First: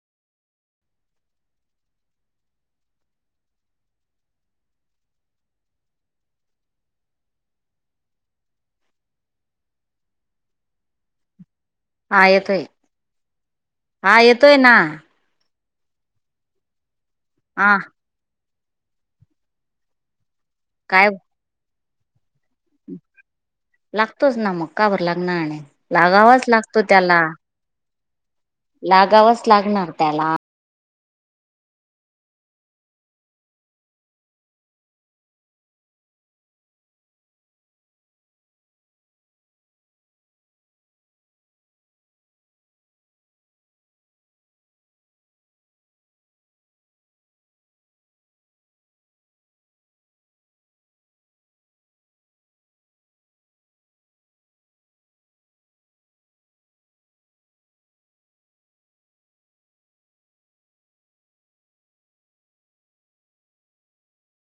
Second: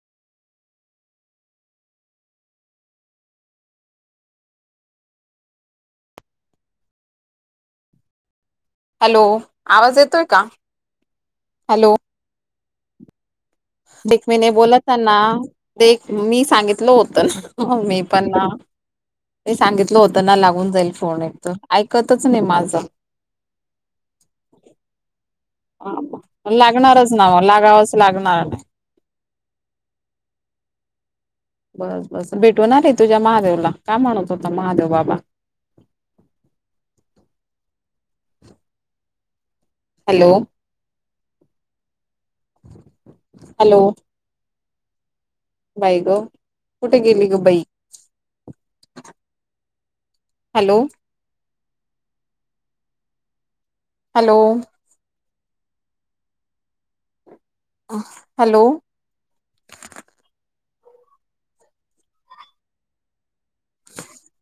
Hello आवाज येतोय का? हलो. हा येतोय. हा देखमैने येतोय ना बोला थाना, देख मी सांगितलं होतं ना हा म मी. पण ना मी सांगितलं होत ना लागून जाईल काय फोन एक त आयकतच नाही माझं. लागतोच ना मग का बरं लागनारं नाही. लागावाच लागतो लागणारच ना म लागावंच लागणार. लागावच लागणार त्याला. बस, बस भेटून आली तुझ्या महादेवला काय म्हणत होता महादेव बाबा? Hello hello! बाई ग कुठे गेली ग बई. हॅलो! हॅलो! हॅलो!